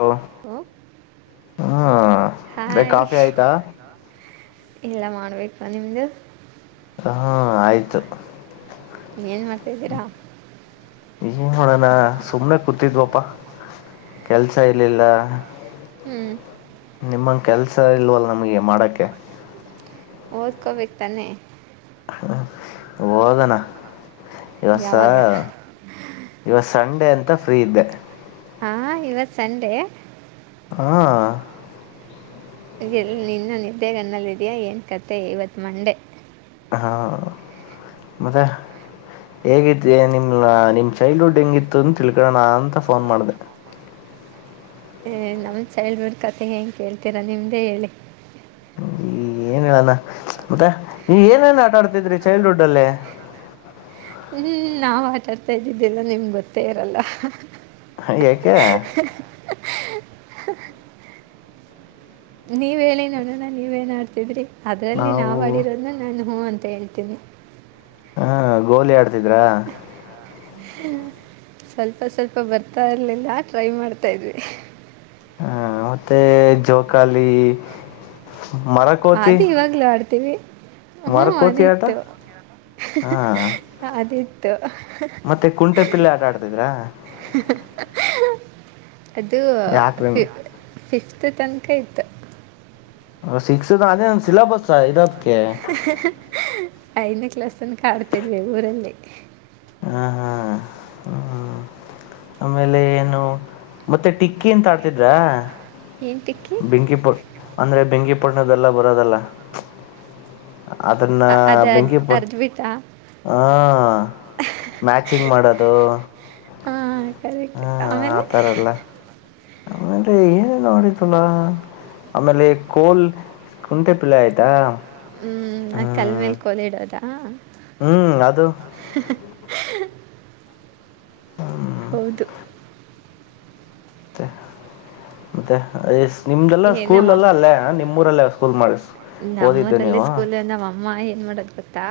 Hello ಓ ಹ್ಮ ಬೇ ಹಾಯ್ ಕಾಫಿ ಆಯ್ತಾ ಇಲ್ಲ ಮಾಡ್ಬೇಕು ನಿಮ್ಮದು ಹಾ ಆಯ್ತು. ಏನ್ ಮಾಡ್ತಾ ಇದ್ದೀರಾ ಏನ್ ನೋಡೋಣ ಸುಮ್ನೆ ಕೂತಿದ್ವಪ್ಪಾ ಕೆಲ್ಸ ಇಲ್ಲಿಿಲ್ಲ ಹ್ಮ್ ನಿಮ್ಮಂಗಗೆ ಕೆಲಸ ಇಲ್ವಲ್ಲ ನಮಗೆ ಮಾಡಕ್ಕೆ ಓದ್ಕೋ ಬೇಕ್ತಾನ ಹದನಾ ಇವಸ ಯಾವಾಗ ಇವಾಗ ಸಂಡೇ ಅಂತ ಫ್ರೀ ಇದ್ದೆ ಹಾ ಇವತ್ ಸಂಡೆ ಹಾ ಎಲ್ಲಿ ನಿನ್ನ ನಿದ್ದೆಗನ್ನಲ್ಲಿದೆಯಾ ಏನು ಕತೆೆ ಐವತ್ತು ಮಂಡೆ ಹಾ ಮತ್ತ ಹೇಗಿತಿ ನಿಮ್ ನಿಮ್ ಚೈಲ್ಡ್ಹುಡ್ ಹೆಂಗಿತ್ತು ಅಂತ ತಿಳ್ಕೊೋಣ ಅಂತ ಫೋನ್ ಮಾಡಿದೆ ಏ ನಮ್ ಚೈಲ್ಡ್ಹುಡ್ ಕತೆೆ ಹೆಂಗಗೆ ಕೇಳ್ತೀರಾ ನಿಮ್ದೇ ಹೇಳಿ ಏನ್ ಹೇಳಣ ಮತ್ತೆ ನೀವ್ ಏನನ್ ಆಟಾಡ್ತಿದ್ರಿ ಚೈಲ್ಡ್ಹುಡ್ ಅಲ್ಲೇ ಹ್ಮ್ ನಾವ್ ಆಟಾಡ್ತಾ ಇದ್ದಿದ್ದೀಿಲ್ಲ ನಿಮ್ ಗೊತ್ತೇ ಇರಲ್ಲ ಹ ಯಾಕೆ ನೀವ ಹೇಳಿ ನೋಡೋಣ ನೀವೇಏನ್ ಆಡ್ತಿದ್ರಿ ಅದರಲ್ಲಿ ನಾವು ಆಡಿರೋದನ್ನ ನಾನು ಹ್ಞೂ ಅಂತ ಹೇಳ್ತೀನಿ ಹಾ ಗೋಲಿ ಆಡ್ತಿದ್ರಾ ಸ್ವಲ್ಪ ಸ್ವಲ್ಪ ಬರ್ತಾ ಇರಲಿಲ್ಲ ಟ್ರೈ ಮಾಡ್ತಾಯಿದ್ವಿ ಹಾ ಮತ್ತೆ ಜೋಕಾಲಿ ಮರಕೋತಿ ಅದು ಇವಾಗ್ಲ ಆಡ್ತೀವಿ ಹ್ಮ ಮರಕೋತಿ ಆಟ ಅದಿತ್ತು ಹಾ ಅದಿತ್ತು ಮತ್ತೆ ಕುಂಟೆ ಪಿಲ್ಲೆ ಆಟ ಆಡ್ತಿದ್ರಾ ಅದು ಯಾಕ್ರಿ ಫಿಫತ್ ತನಕ ಇತ್ತು ಸಿಕ್ಸ್ ಅ ಸಿಲೆಬಸ್ ಐನ ಕ್ಲಾಸನ್ನು ಕಡ್ತೇಿದ್ವಿ ಊರಲ್ಲಿ ಹಾ ಹಾ ಹ್ಮ ಹ ಆಮೇಲೆ ಏನು ಮತ್ತೆ ಟಿಕ್ಕಿ ಎಂತ ಆಡ್ತಿದ್ರಾ ಏನ್ಟ ಬೆಂಕಿ ಪ ಅಂದ್ರೆ ಬೆಂಕಿ ಪಣ್ಣದೆಲ್ಲ ಬರೋದಲ್ಲ ಅದನ್ನ ಅದು ಬೆಂಕಿಪ್ಪಳ ಅರ್ಧಬಿಟ್ಟ ಹ ಮ್ಯಾಚಿಂಗ್ ಮಾಡೋದು ಹಾಂ ಕರೆಕ್ಟ್ ಹ್ಮ್ ಆಮೇಲೆ ಆತರಲ್ಲ ಆಮೇಲೆ ಏನ ನೋಡಿತಲಾ ಆಮೇಲೆ ಕೋಲ್ ಕುಂಟೆ ಪಿಲ್ಲೆ ಆಯ್ತಾ ಹ್ಮ್ ನಾ ಕಲ್ ಹ್ಮ್ ಮೇಲ್ ಕೋಲಿಡೋದ ಹ್ಮ್ ಅದು ಹ ಹೌದು ತ್ತ ನಿಮ್ದೆಲ್ಲ ಏ ನಮ್ಮ ಸ್ಕೂಲ್ ಅಪ್ಪ ಎಲ್ಲ ಅಲ್ಲೇ ನಿಮ್ಮೂರಲ್ಲೇ ಸ್ಕೂಲ್ ಮಾಡ ಓದಿದ್ದೆ ನೀವು ಅಮ್ಮ ಏನ್ ಮಾಡೋದು ಗೊತ್ತಾ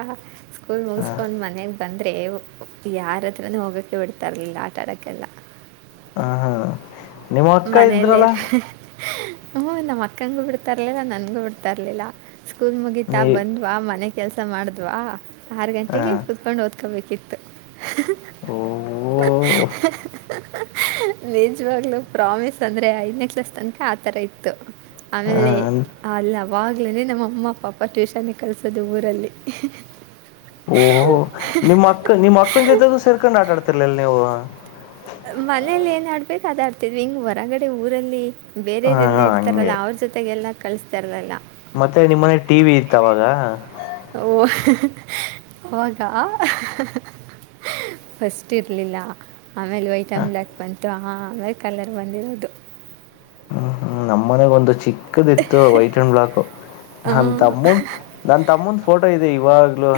ಸ್ಕೂಲ್ ಮುಗಿಸ್ಕೊಂಡ್ ಮನೆಗೆ ಬಂದರೆೆ ಯಾರದ್ರ ಹೋಗೋಕ್ಕೆ ಬಿಡ್ತಾರಲಿಲ್ಲ ಆಟ ಆಡೋಕ್ಕೆಲ್ಲ ಹ ಹಾ ನಿಮ್ಮ್ ಅಕ್ಕ ಇದ್ರಲ್ಲಾ ಹೂ ನಮ್ಮ ಅಕ್ಕನ್ಂಗೂ ಬಿಡ್ತರ್ಲಿಲ್ಲ ನನ್ಗೂ ಬಿಡ್ತರ್ಲಿಲ್ಲ ಸ್ಕೂಲ್ ಮುಗೀತಾ ನೀ ಬಂದ್ವಾ ಮನೆ ಕೆಲ್ಸ ಮಾಡಿದ್ವಾ ಆರು ಹ ಗಂಟೆಗೆ ಕುತ್ಕೊಂಡು ಓದ್ಕೋಬೇಕಿತ್ತು ಓ ನೀಜ ವಾಗಲು ಪ್ರಾಮಿಸ್ ಅಂದ್ರೆ ಐದ್ನೇ ಕ್ಲಸ್ ತನಕ ಆತರ ಇತ್ತು ಆಮೇಲೆ ಹ ಅಲ್ಲ ಅವಾಗಲೇೇ ನಮ್ಮ ಅಮ್ಮ ಪಾಪ ಟ್ಯೂಷನಿಗೆ ಕಲಿಸೋದು ಊರಲ್ಲಿ ಓಹ ನಿಮ್ಮ್ ಅಕ್ಕ ನಿಮ್ಮ್ ಅಕ್ಕನ ಜೊತೆಗೂ ಸೇರ್ಕೊಂಡು ಆಟಾಡ್ತಿರ್ಲಿಲ್ಲ ನೀವು ಮನೇೆಯಲ್ಲಿ ಏನ್ ಆಡ್ಬೇಕು ಅದ ಆಡ್ತಿದ್ವಿ ಹಿಂಗ್ ಹೊರಗಡೆ ಊರಲ್ಲಿ ಹ ಬೇರೆಯವರೆಲ್ಲಾ ಇರ್ವಿ ಹಂಗೆ ಇತಾರಲ್ಲ ಅವ್ರ ಜೊತೆಗೆಲ್ಲ ಕಳಿಸತಾ ಇರ್ಲಿಲ್ಲ ಮತ್ತೆ ನಿಮ್ಮನೆ ಟಿ ವಿ ಇತ್ತ ಅವಾಗ ಓ ಅವಾಗ ಫಸ್ಟ್ ಇರಲಿಲ್ಲ ಆಮೇಲೆ ವೈಟ್ ಆ್ಯಂಡ್ ಬ್ಲ್ಯಾಕ್ ಬಂತು ಆಮೇಲೆ ಕಲರ್ ಬಂದಿರೋದು ಹೂ ನಮ್ಮ ಮನಗ್ ಒಂದು ಚಿಕ್ಕದ ಇತ್ತು ವೈಟ್ ಅಂಡ್ ಬ್ಲಾಕ್ ನನ್ ತಮ್ಮು ನನ್ನ ತಮ್ಮನ ಫೋಟೋ ಇದೆ ಇವಾಗಲು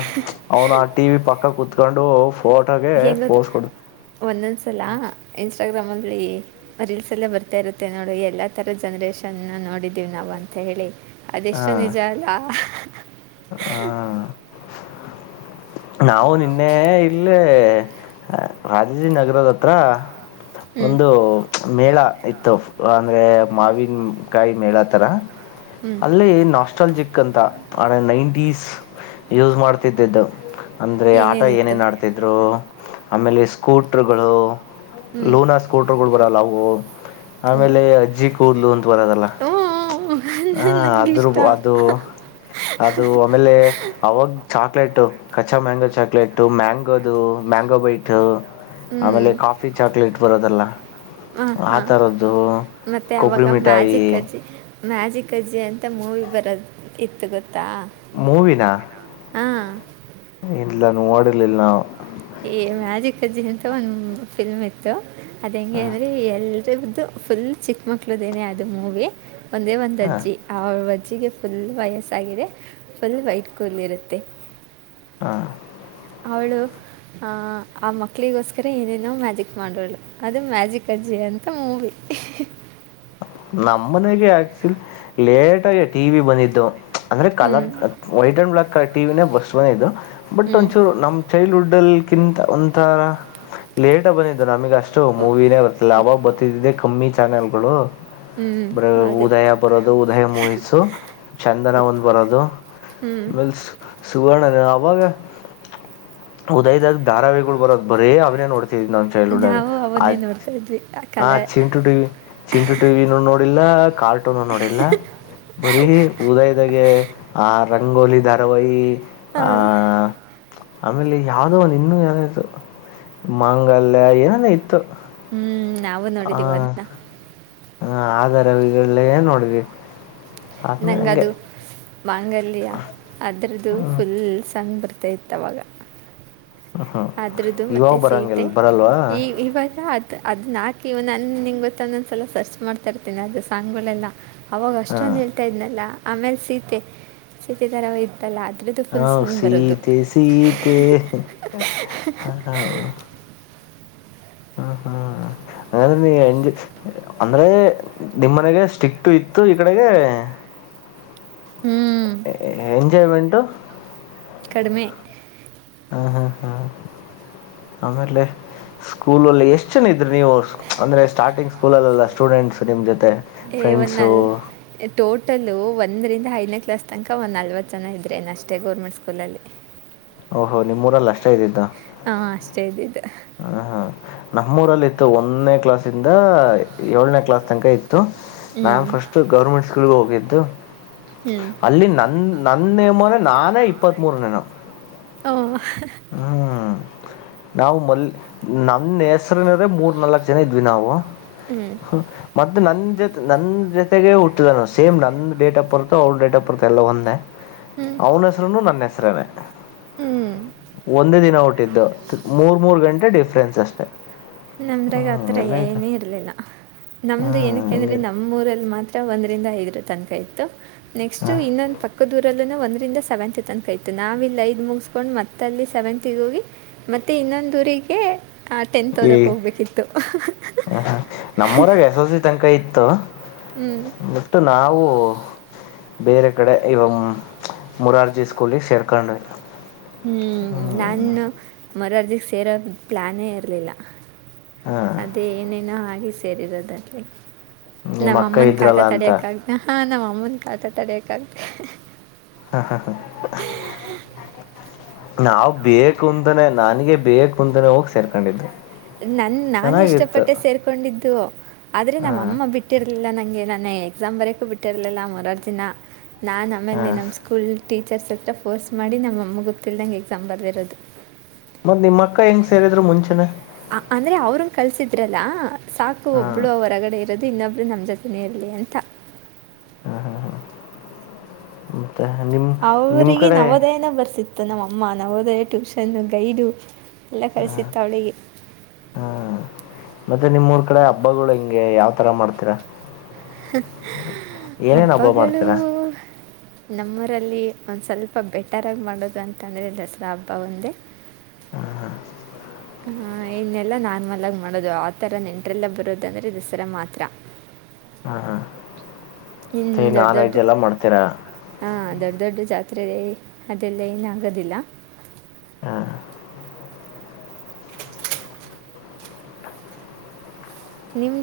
ಅವ್ನು ಆ ಟಿ ವಿ ಪಕ್ಕ ಕುೂತ್ಕೊಂಡು ಫೋಟೋಗೆ ಹೆಂಗೆ ಗೊತ್ತು ಪೋಸ್ ಕೊಡುತ ಒಂದೊಂದು ಸಲ ಇನ್ಸ್ಟಾಗ್ರಾಮಲ್ಲಿ ರೀಲ್ಸ್ಲ್ಲೇ ಬರ್ತಾ ಇರುತ್ತೆ ನೋಡು ಎಲ್ಲಾ ತರ ಜನ್ರೇಷನ್ ನೋಡಿದ್ದೀವಿ ನಾವು ಅಂತ ಹೇಳಿ ಅದೆಷ್ಟು ಹ ನಿಜ ಅಲ್ಲಾ ಹ ನಾವು ನಿನ್ನೆ ಇಲ್ಲೇ ರಾಜಾಜಿ ನಗರದ ಹತ್ರ ಹ್ಞೂ ಒಂದು ಮೇಳ ಇತ್ತು ಅಂದ್ರೆ ಮಾವಿನಕಾಯಿ ಮೇಳ ತರ ಹ್ಞೂ ಅಲ್ಲಿ ನಾಸ್ಟಲ್ ಜಿಕ್ ಅಂತ ಆಣ ನೈಂಟೀಸ್ ಯೂಸ್ ಮಾಡ್ತಿದ್ದಿದ್ದು ಅಂದ್ರರೆ ಆಟ ಏನೇನಿತ್ತು ಏನೇನು ಆಡ್ತ ಇದ್ರು ಆಮೇಲೆ ಸ್ಕೂಟರ್ಗಳು ಹ್ಞೂ ಲೋನ್ ಹಸ್ ಕೊಟ್ರ ಕೊಡ್ ಬರಲ್ಲ ಅವು ಹ್ಞೂ ಆಮೇಲೆ ಅಜ್ಜಿ ಕೂದಲು ಅಂತ ಬರದಲ್ಲ ಹ ಹ್ಞೂ ನಂಗೆ ಅದ್ರ ಇಷ್ಟ ಅದು ಅದು ಆಮೇಲೆ ಅವಾಗ ಚಾಕ್ಲೇಟ ಕಚ್ಚಾ ಮ್ಯಾಂಗೋ ಚಾಕ್ಲೇಟ್ು ಮ್ಯಾಂಗೋದು ಮ್ಯಾಂಗೋ ಬೈಟ್ ಹ್ಞೂ ಆಮೇಲೆ ಕಾಫಿ ಚಾಕ್ಲೇಟ್ ಬರೋದಲ್ಲ ಹ ಆ ಹಾ ಥರದ್ದು ಮತ್ತೆ ಕೊಬ್ಬರಿ ಅವಾಗ ಮಿಠಾಯಿ ಮ್ಯಾಜಿಕ್ ಅಜ್ಜಿ ಮ್ಯಾಜಿಕ್ ಅಜ್ಜಿ ಅಂತ ಮೂವಿ ಬರೋದು ಇತ್ತು ಗೊತ್ತಾ ಮೂವಿನ ಹಾಂ ಇಲ್ಲ ನಾ ನೋಡಿರಲಿಲ್ಲ ಏ ಮ್ಯಾಜಿಕ್ ಅಜ್ಜಿ ಅಂತ ಒಂದ್ ಫಿಲ್ಮ್ ಇ ಇತ್ತು ಅದ್ ಹೆಂಗೆ ಅಂದ್ರೆ ಎಲ್ರ್ದು ಫುಲ್ ಚಿಕ್ಕ ಮಕ್ಳದೇನನೆ ಅದು ಮೂವಿ ಒಂದೇ ಒಂದು ಹ ಅಜ್ಜಿ ಆ ಅಜ್ಜಿಗೆ ಫುಲ್ ವಯಸ್ಸಾಗಿದೆ ಫುಲ್ ವೈಟ್ ಕೂಲ್ ಇರುತ್ತೆ ಹಾ ಅವಳು ಆ ಮಕ್ಳಿಗೋಸ್ಕರ ಏನೇನೋ ಮ್ಯಾಜಿಕ್ ಮಾಡೋವಳು ಅದು ಮ್ಯಾಜಿಕ್ ಅಜ್ಜಿ ಅಂತ ಮೂವಿ ನಮ್ಮ ಮನೆಗೆ ಆಕ್ಚುಲಿ ಲೇಟಗ ಟಿ ವಿ ಬಂದಿದ್ದು ಅಂದ್ರೆ ಹ್ಞೂ colour white and black ಟಿವ ವಿನೇ ಬಸ್ಟ್ವೇ ಇದು ಬಟ್ ಹ್ಞೂ ಒಂಚೂರು ನಮ್ಮ ಚೈಲ್ಡ್ ಹುಡ್ ಅಲ್ಲಿ ಕಿಂತ ಒಂಥರ ಲೇಟ್ ಬಂದಿದ್ದು ನಮಗ ಅಷ್ಟ ಅಷ್ಟು ಮೂವಿನೇ ಬರುತ್ತ ಇರ್ಲಿಲ್ಲ ಅವಾಗ ಬರ್ತಿದೆ ಕಮ್ಮಿ ಚಾನೆಲ್ ಗಳು ಹ್ಞೂ ಬ ಹೌದು ಉದಯ ಬರೋದು ಉದಯ ಮೂವಿಸು ಚಂದನ ಒಂದ್ ಬರೋದು ಹೂ ಸುವರ್ಣ ಅವಾಗ ಉದಯದಾಗ ಧಾರಾವಿಗಳು ಬರೋದು ಬರೇ ಅವನೇ ನೋಡ್ತಿದ್ ನ ೈಡ ನಾವು ಆ ಅವನ್ನೇ ನೋಡ್ತಾ ಇದ್ವಿ ಆ ಹ ಕಲೆ ಚಿಂಟು ಟಿ ವಿ ಚಿಂಟು ಟಿವಿನ ನೋಡಿಲ್ಲ ಕಾರ್ಟೂನು ನೋಡಿಲ್ಲ ಬರೀ ಉದಯದಾಗೆ ಆ ರಂಗೋಲಿ ಧಾರವಾಹಿ ಆ ಆಮೇಲೆ ಯಾವ್ದೋ ಒಂದು ಇನ್ನುೂ ಏನ ಇತ್ತು ಮಾಂಗಲ್ಯ ಏನಾನ ಇತ್ತು ಹೂ ನಾವು ನೋಡಿದೀವಿ ಅದ್ನ ಹ ಆಾರ ಅವಲ್ಲ ಏನ್ ನೋಡಿದ್ವಿ ಆಮೇಲೆ ಹಂಗೆ ನಂಗದು ಮಾಂಗಲ್ಯ ಅದರದ್ದು ಹ್ಞೂ ಫುಲ್ ಸಾಂಗ್ ಬರ್ತೈತ್ತು ತವಾಗ ಹ್ಞೂ ಅದ್ರುದು ಇವಾಗ ಮತ್ತುತ್ತೆ ಸೀತೆ ಬರೋಂಗಿಲ್ಲ ಬರಲ್ವಾ ಈ ಇವಾಗದು ಅದನ್ನ ನಾಕಿ ಇವ ನನ್ ನಿಂಗ ಗೊತ್ತಂದೊಂದ್ಸಲ ಸರ್ಚ್ ಮಾಡ್ತಾ ಇರ್ತೀನಿ ಅದು ಸಾಂಗ್ಗಳೆಲ್ಲ ಅವಾಗ ಹಾಂ ಅಷ್ಟೊಂದು ಹೇಳ್ತಾ ಇದ್ನಲ್ಲ ಆಮೇಲೆ ಸೀತೆ ಸೀತೆ ತರ ಇತ್ತಲ್ಲ ಅದ್ರದ್ದ ಹಾ ಸೀತೆ ಸೀತೆ ಹ ಹ ಹೂ ಹೂ ಅ್ರೆಜ ಅಂದ್ರೆ ನಿಮ್ಮ್ನೆಗೆ ಸ್ಟಿಕ್ು ಇತ್ತು ಈ ಕಡೆಗೆ ಹ್ಞೂ ಎಂಜಾಯ್ಮೆಂಟ್ು ಕಡಿಮೆ ಹೂ ಹೂ ಹಾ್ ಆಮೇಲೆ ಸ್ಕೂಲಲ್ಲಿ ಎಷ್ಟು ಜನ ಇದ್ದರು ನೀವು ಅಂದರೆ ಸ್ಟಾರ್ಟಿಂಗ್ ಸ್ಕೂಲಲ್ಲೆಲ್ಲ ಸ್ಟೂಡೆಂಟ್ಸ್ ನಿಮ್ಮ ಜೊತೆ ಎ ಫ್ರೆಂಡ್ಸು ಹೊನ್ನಾಲ್ ಟೋಟಲು ಒಂದರಿಂದ ಐದನೇ ಕ್ಲಾಸ್ ತನಕ ಒಂದ ನಲ್ವತ್ತು ಜನ ಇದ್ರೆ ಅಷ್ಟೇ ಗೋರ್ಮೆಂಟ್ ಸ್ಕೂಲಲ್ಲಿ ಓಹೋ ನಿಮ್ಮ್ೂರಲ್ಲ ಅಷ್ಟ ಇದ್ದಿದ್ದ ಹಾ ಅಷ್ಟೇ ಇದ ಇದು ಹ ಹಾ ನಮ್ಮೂಊರಲ್ಲಿ ಇತ್ತು ಒಂದನೇ ಕ್ಲಾಸ್ಂದ ಏಳನೇ ಕ್ಲಾಸ್ ತನಕ ಇತ್ತು ಹ್ಞೂ ಮ್ಯಾಮ್ ಫಸ್ಟ್ ಗೌರ್ಮೆಂಟ್ ಸ್ಕೂಲ್ಗೆ ಹೋಗಿದ್ದು ಹ್ಞೂ ಅಲ್ಲಿ ನನ್ ನನ್ನೇಮ್ಮನೆ ನಾನೇ ಇಪ್ಪತ್ ಮೂೂರ ನೇನು ಹಓ ಹೂ ನಾವು ಮಲ್ ನನ್ನ ಹೆಸರಿನ್ರೆ ಮೂರ್ ನಾಲ್ಕ್ು ಜನ ಇದ್ವಿ ನಾವು ಹೂ ಮತ್ತೆ ನನ್ ಜೊತೆ ನನ್ ಜೊತೆಗೆ ಹುಟ್ಟಿದಾನ ಸೇಮ್ ನನ್ ಡೇಟ್ ಆಫ್ ಬರುತ್ತೋ ಅವ್ರ ಡೇಟ್ ಆಫ್ ಬರುತ್ತೋ ಎಲ್ಲ ಒಂದೆ ಅವನು ಹೆಸರುನು ನನ್ನ ಹೆಸರೇನ ಹೂ ಒಂದೇ ದಿನ ಹುಟ್ಟಿದು ಮೂರ್ ಮೂರ್ ಗಂಟೆ ಡಿಫ್ರೆನ್ಸ್ ಅಷ್ಟೆ ಹ್ಮ್ ನಮ್ರಾಗತ್ರ ಎಲ್ಲ ಆಯ್ತಾ ಏನ ಇರ್ಲಿಲ್ಲ ಹಾ ನಮ್ದು ಏನಕ್ಕೆ ಅಂದ್ರರೆ ಹಂಗೈತ ನಮ್ಮೂಊರಲ್ಲಿ ಮಾತ್ರ ಒಂದರಿಂದ ಐದರ ತನಕ ಇತ್ತು ನೆಕ್ಸ್ಟ್ ಹ ಇನ್ನೊಂದು ಪಕ್ಕ ದೂರಲ್ಲಿ ಒಂದರಿಂದ ಸೆವೆಂತ್ ತನ್ಕಾಯತು ನಾವ ಇಲ್ಲಿ ಐದು ಮುಗಸ್ಕೊಂಡ್ ಮತ್ತ ಅಲ್ಲಿ ಸೆವೆಂತ್ಗ ಹೋಗಿ ಮತ್ತೆ ಇನ್ನೊಂದ್ ಊರಿಗೆ ಆ ಟೆಂತ್ ಹಓದ ಏ ಹ ಹ ನಮ್ಮೂರಾಗ ಎಸ್ಸೆಸ್ಸೆಲ್ಸಿ ತನಕ ಇತ್ತು ಹೂ ಬಿಟ್ಟು ನಾವು ಬೇರೆ ಕಡೆ ಇವ ಮುರಾರ್ಜಿ ಸ್ಕೂಲಿ ಸೇರ್ಕೊಂಡ್ವಿ ಹೂ ಹ್ಮ್ ನಾನು ಮುರಾರ್ಜಿ ಸೇರೋದು ಪ್ಲಾನೇ ಇರ್ಲಿಲ್ಲ ಹ್ಮ್ ಅದೇ ಏನೇನೋ ಹಾಗೆ ಸೇರಿರೋದಲ್ಲಿ ನಿಮ್ಮ ನಮ್ಮ ಅಕ್ಕ ಅಮ್ಮನ್ ಕಾಟ ಇದ್ರಲ್ಲ ಅಂತ ತಡಿಯಕ್ ಆಗ್ದ ನಮ್ಮಮ್ಮನ್ ಕಾಟ ತಡಿಯಕ್ ಆಗ್ದ ಹಾ ಹಾ ಹಾ ನಾವು ಬೇಕು ಅಂತಾನೇ ನನಗೆ ಬೇಕು ಅಂತಾನೇ ಹೋಗಿ ಸೇರ್ಕೊಂಡಿದ್ದು ನನ್ ಚೆನ್ನಾಗಿತ್ತು ನಾನುಇಷ್ಟಪಟ್ಟೆ ಸೇರ್ಕೊಂಡಿದ್ದು ಆದ್ರೆ ಹಾ ನಮ್ಮ ಅಮ್ಮ ಬಿಟ್ಟಿರ್ಲಿಲ್ಲ ನಂಗೆ ನನ್ನ ಎಕ್ಸಾಮ್ ಬರಕೂ ಬಿಟ್ಟಿರ್ಲಿಲ್ಲ ಮುರಾರ್ಜಿನ ನಾನು ಹಾ ಆಮೇಲೆ ನಮ್ಮ ಸ್ಕೂಲ್ ಟೀಚರ್ಸ್ ಹತ್ರ ಫೋರ್ಸ್ ಮಾಡಿ ನಮ್ಮಮ್ಮ ಗೊತ್ತ ತಿಿಲ್ಲದಂಗೆ ಎಕ್ಸಾಮ್ ಬರೆದಿರೋದು ಮತ್ತತ್ ನಿಮ್ಮ ಅಕ್ಕ ಹೆಂಗ್ ಸೇರಿದ್ರು ಮುಂಚೆನೆ ಅಂದರೆ ಅವ್ರನ್ನು ಕಳಿಸಿದ್ರಲ್ಲ ಸಾಕು ಹಾ ಒಬ್ಳು ಅವರಗಡೆ ಇರೋದು ಇನ್ನೊಬ್ರು ನಮ್ಮ ಜೊತೆನೇ ಇರಲಿ ಅಂತ ಹ ಹಾ ಹಾ ಹೂ ನಿಮ್ಮ ಅವರಿಗೆ ನವೋದಯನ ಬರ್ಸಿತ್ತು ಮ ನಮ್ಮ ಅಮ್ಮ ನಾವು ಹೋದೇ ಟ್ಯೂಷನ್ ಗೈಡು ಎಲ್ಲ ಕಳಸಿತ್ತ ಅವಳಿಗೆ ಹೂ ಮತ್ತೆ ನಿಮ್ೂರ್ ಕಡೆ ಹಬ್ಬಗಳು ಹೆಂಗೆ ಯಾವ್ ತರ ಮಾಡ್ತೀರಾ ಏನೇನ್ ಹಬ್ಬ ಹಬ್ಬಗಳು ಮಾಡ್ತೀರಾ ನಮ್ಮೂರಲ್ಲಿ ಒಂದು ಸ್ವಲ್ಪ ಬೆಟರಾಗಿ ಮಾಡೋದು ಅಂತಂದರೆ ದಸರಾ ಹಬ್ಬ ಒಂದೇ ಹಾ ಹಾ ಹ ಇನ್ನೆಲ್ಲ ನಾರ್ಮಲ್ ಆಗಿ ಮಾಡೋದು ಆತರ ನೆಂಟ್ರೆಲ್ಲ ಬರೋದಂದ್ರೆ ದಸರಾ ಮಾತ್ರ ಹಾ ಮೆ ನಾನ್ ವೆಜ್ ಎಲ್ಲ ಮಾಡ್ತೀರಾ ಹಾ ದೊಡ್ಡ ದೊಡ್ಡ ಜಾತ್ರೆ ಅದೆಲ್ಲ ಏನ ಆಗೋದಿಲ್ಲ ಹಾ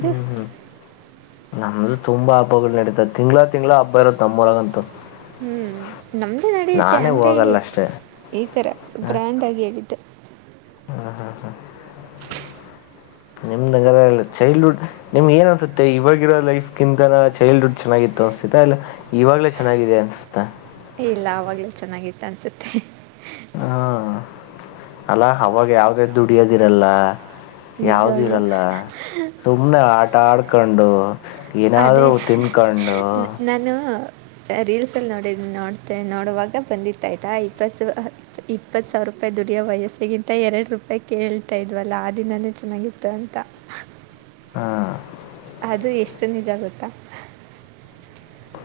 ಹೂ ಹೂ ನಮ್ಮ ತುಂಬಾ ಹಬ್ಬಗಳು ನಡೀತೆ ತಿಂಗ್ಗಳಾ ತಿಂಗಳ ಹಬ್ಬ ಇರೋತ್ ನಮ್ಮೂಲಗಂತು ಹೂ ನಮ್ಮದೇ ನಡೆಯುತ್ತೆ ಅಂದರೆ ಹೋಗಲ್ಲ ಅಷ್ಟೇ ಈ ಥರ ಗ್ರ್ಯಾಂಡಾಗಿ ಹೇಳಿದ್ದ ಹಾ ಹಾ ಹಾ ಹ ನಿಮ್ದಲ ಚೈಲ್ಡ್ಹುಡ್ ನಿಮ್ಗೆ ಏನ್ುತ್ತೆ ಇವಾಗಿರೋ ಲೈಫ್ ಕಿಂತ ಚೈಲ್ಡ್ಹುಡ್ ಚೆನ್ನಾಗಿತ್ತು ಅಸತಿತಾ ಇಲ್ಲ ಇವಾಗ್ಲೇ ಚೆನ್ನಾಗಿದೆ ಅನ್ಸತಾ ಇಲ್ಲ ಆವಾಗಲೇ ಚೆನ್ನಾಗಿತ್ತು ಅನಿಸುತ್ತೆ ಹ ಅಲ್ಲಾ ಅವವಾಗ ಯಾವ್ದೇ ದುಡಿಯೋದಿರಲ್ಲ ಯಾವ್ದು ನಿಜವಾಗ್ಲೂ ಇರಲ್ಲ ಸುಮ್ನೆ ಆಟ ಆಡ್ಕೊಂಡು ಅದೇ ಏನಾದ್ೂ ತಿನ್ ನಾನು ರೀಲ್ಸ್ ಅಲ್ಲಿ ನೋಡ ನೋಡ್ತೆ ನೋಡುವಾಗ ಬಂದಿತ್ತ ಆಯ್ತಾ ಇಪ್ಪತ್ತು ಇಪ್ಪತ್ ಸಾವಿರ ರೂಪಾಯಿ ದುಡಿಯೋ ವಯಸ್ಸೆಗಿಂತ ಎರಡು ರೂಪಾಯಿ ಕೇಳ್ತಾ ಇದ್ವಲ್ಲ ಆದ ದಿನನೇ ಚೆನ್ನಾಗಿತ್ತ ಅಂತ ಹಾ ಅದು ಎಷ್ಟು ನಿಜ ಗೊತ್ತಾ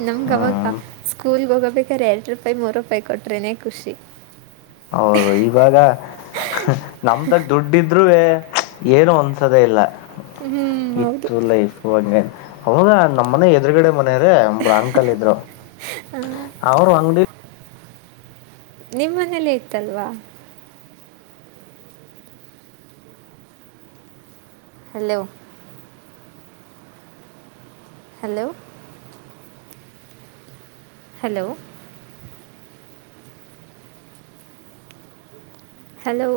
ನಮ್ಗೆ ಹ್ಞೂ ಅವಾಗ ಸ್ಕೂಲ್ ಹೋಗಬೇಕಾದ್ರೆ ಎರಡು ರೂಪಾಯಿ ಮೂರು ರೂಪಾಯಿ ಕೊಟ್ರೇನೆ ಖುಷಿ ಹೌದು ಇವಾಗ ನಮ್ದಾಗ ದುಡ್ಡಿದ್ೂೇ ಏನೂ ಅನ್ಿಸೋದೇ ಇಲ್ಲ ಹ್ಞೂ ಹೌದು ಇತ್ತು ಲೈಫ್ ಓ ಹಂಗೆ ಅವಾಗ ನಮ್ಮನೆ ಎದುರುಗಡೆ ಮನೆಯವ್ರೆ ಒಬ್ರಂಕಲ್ ಇದ್ರು. ಅವ್ರು ಅಂಗ್ಡಿ ನಿಮ್ಮನೇಲ್ಲೇ ಇತ್ತಲ್ವಾ? Hello hello hello hello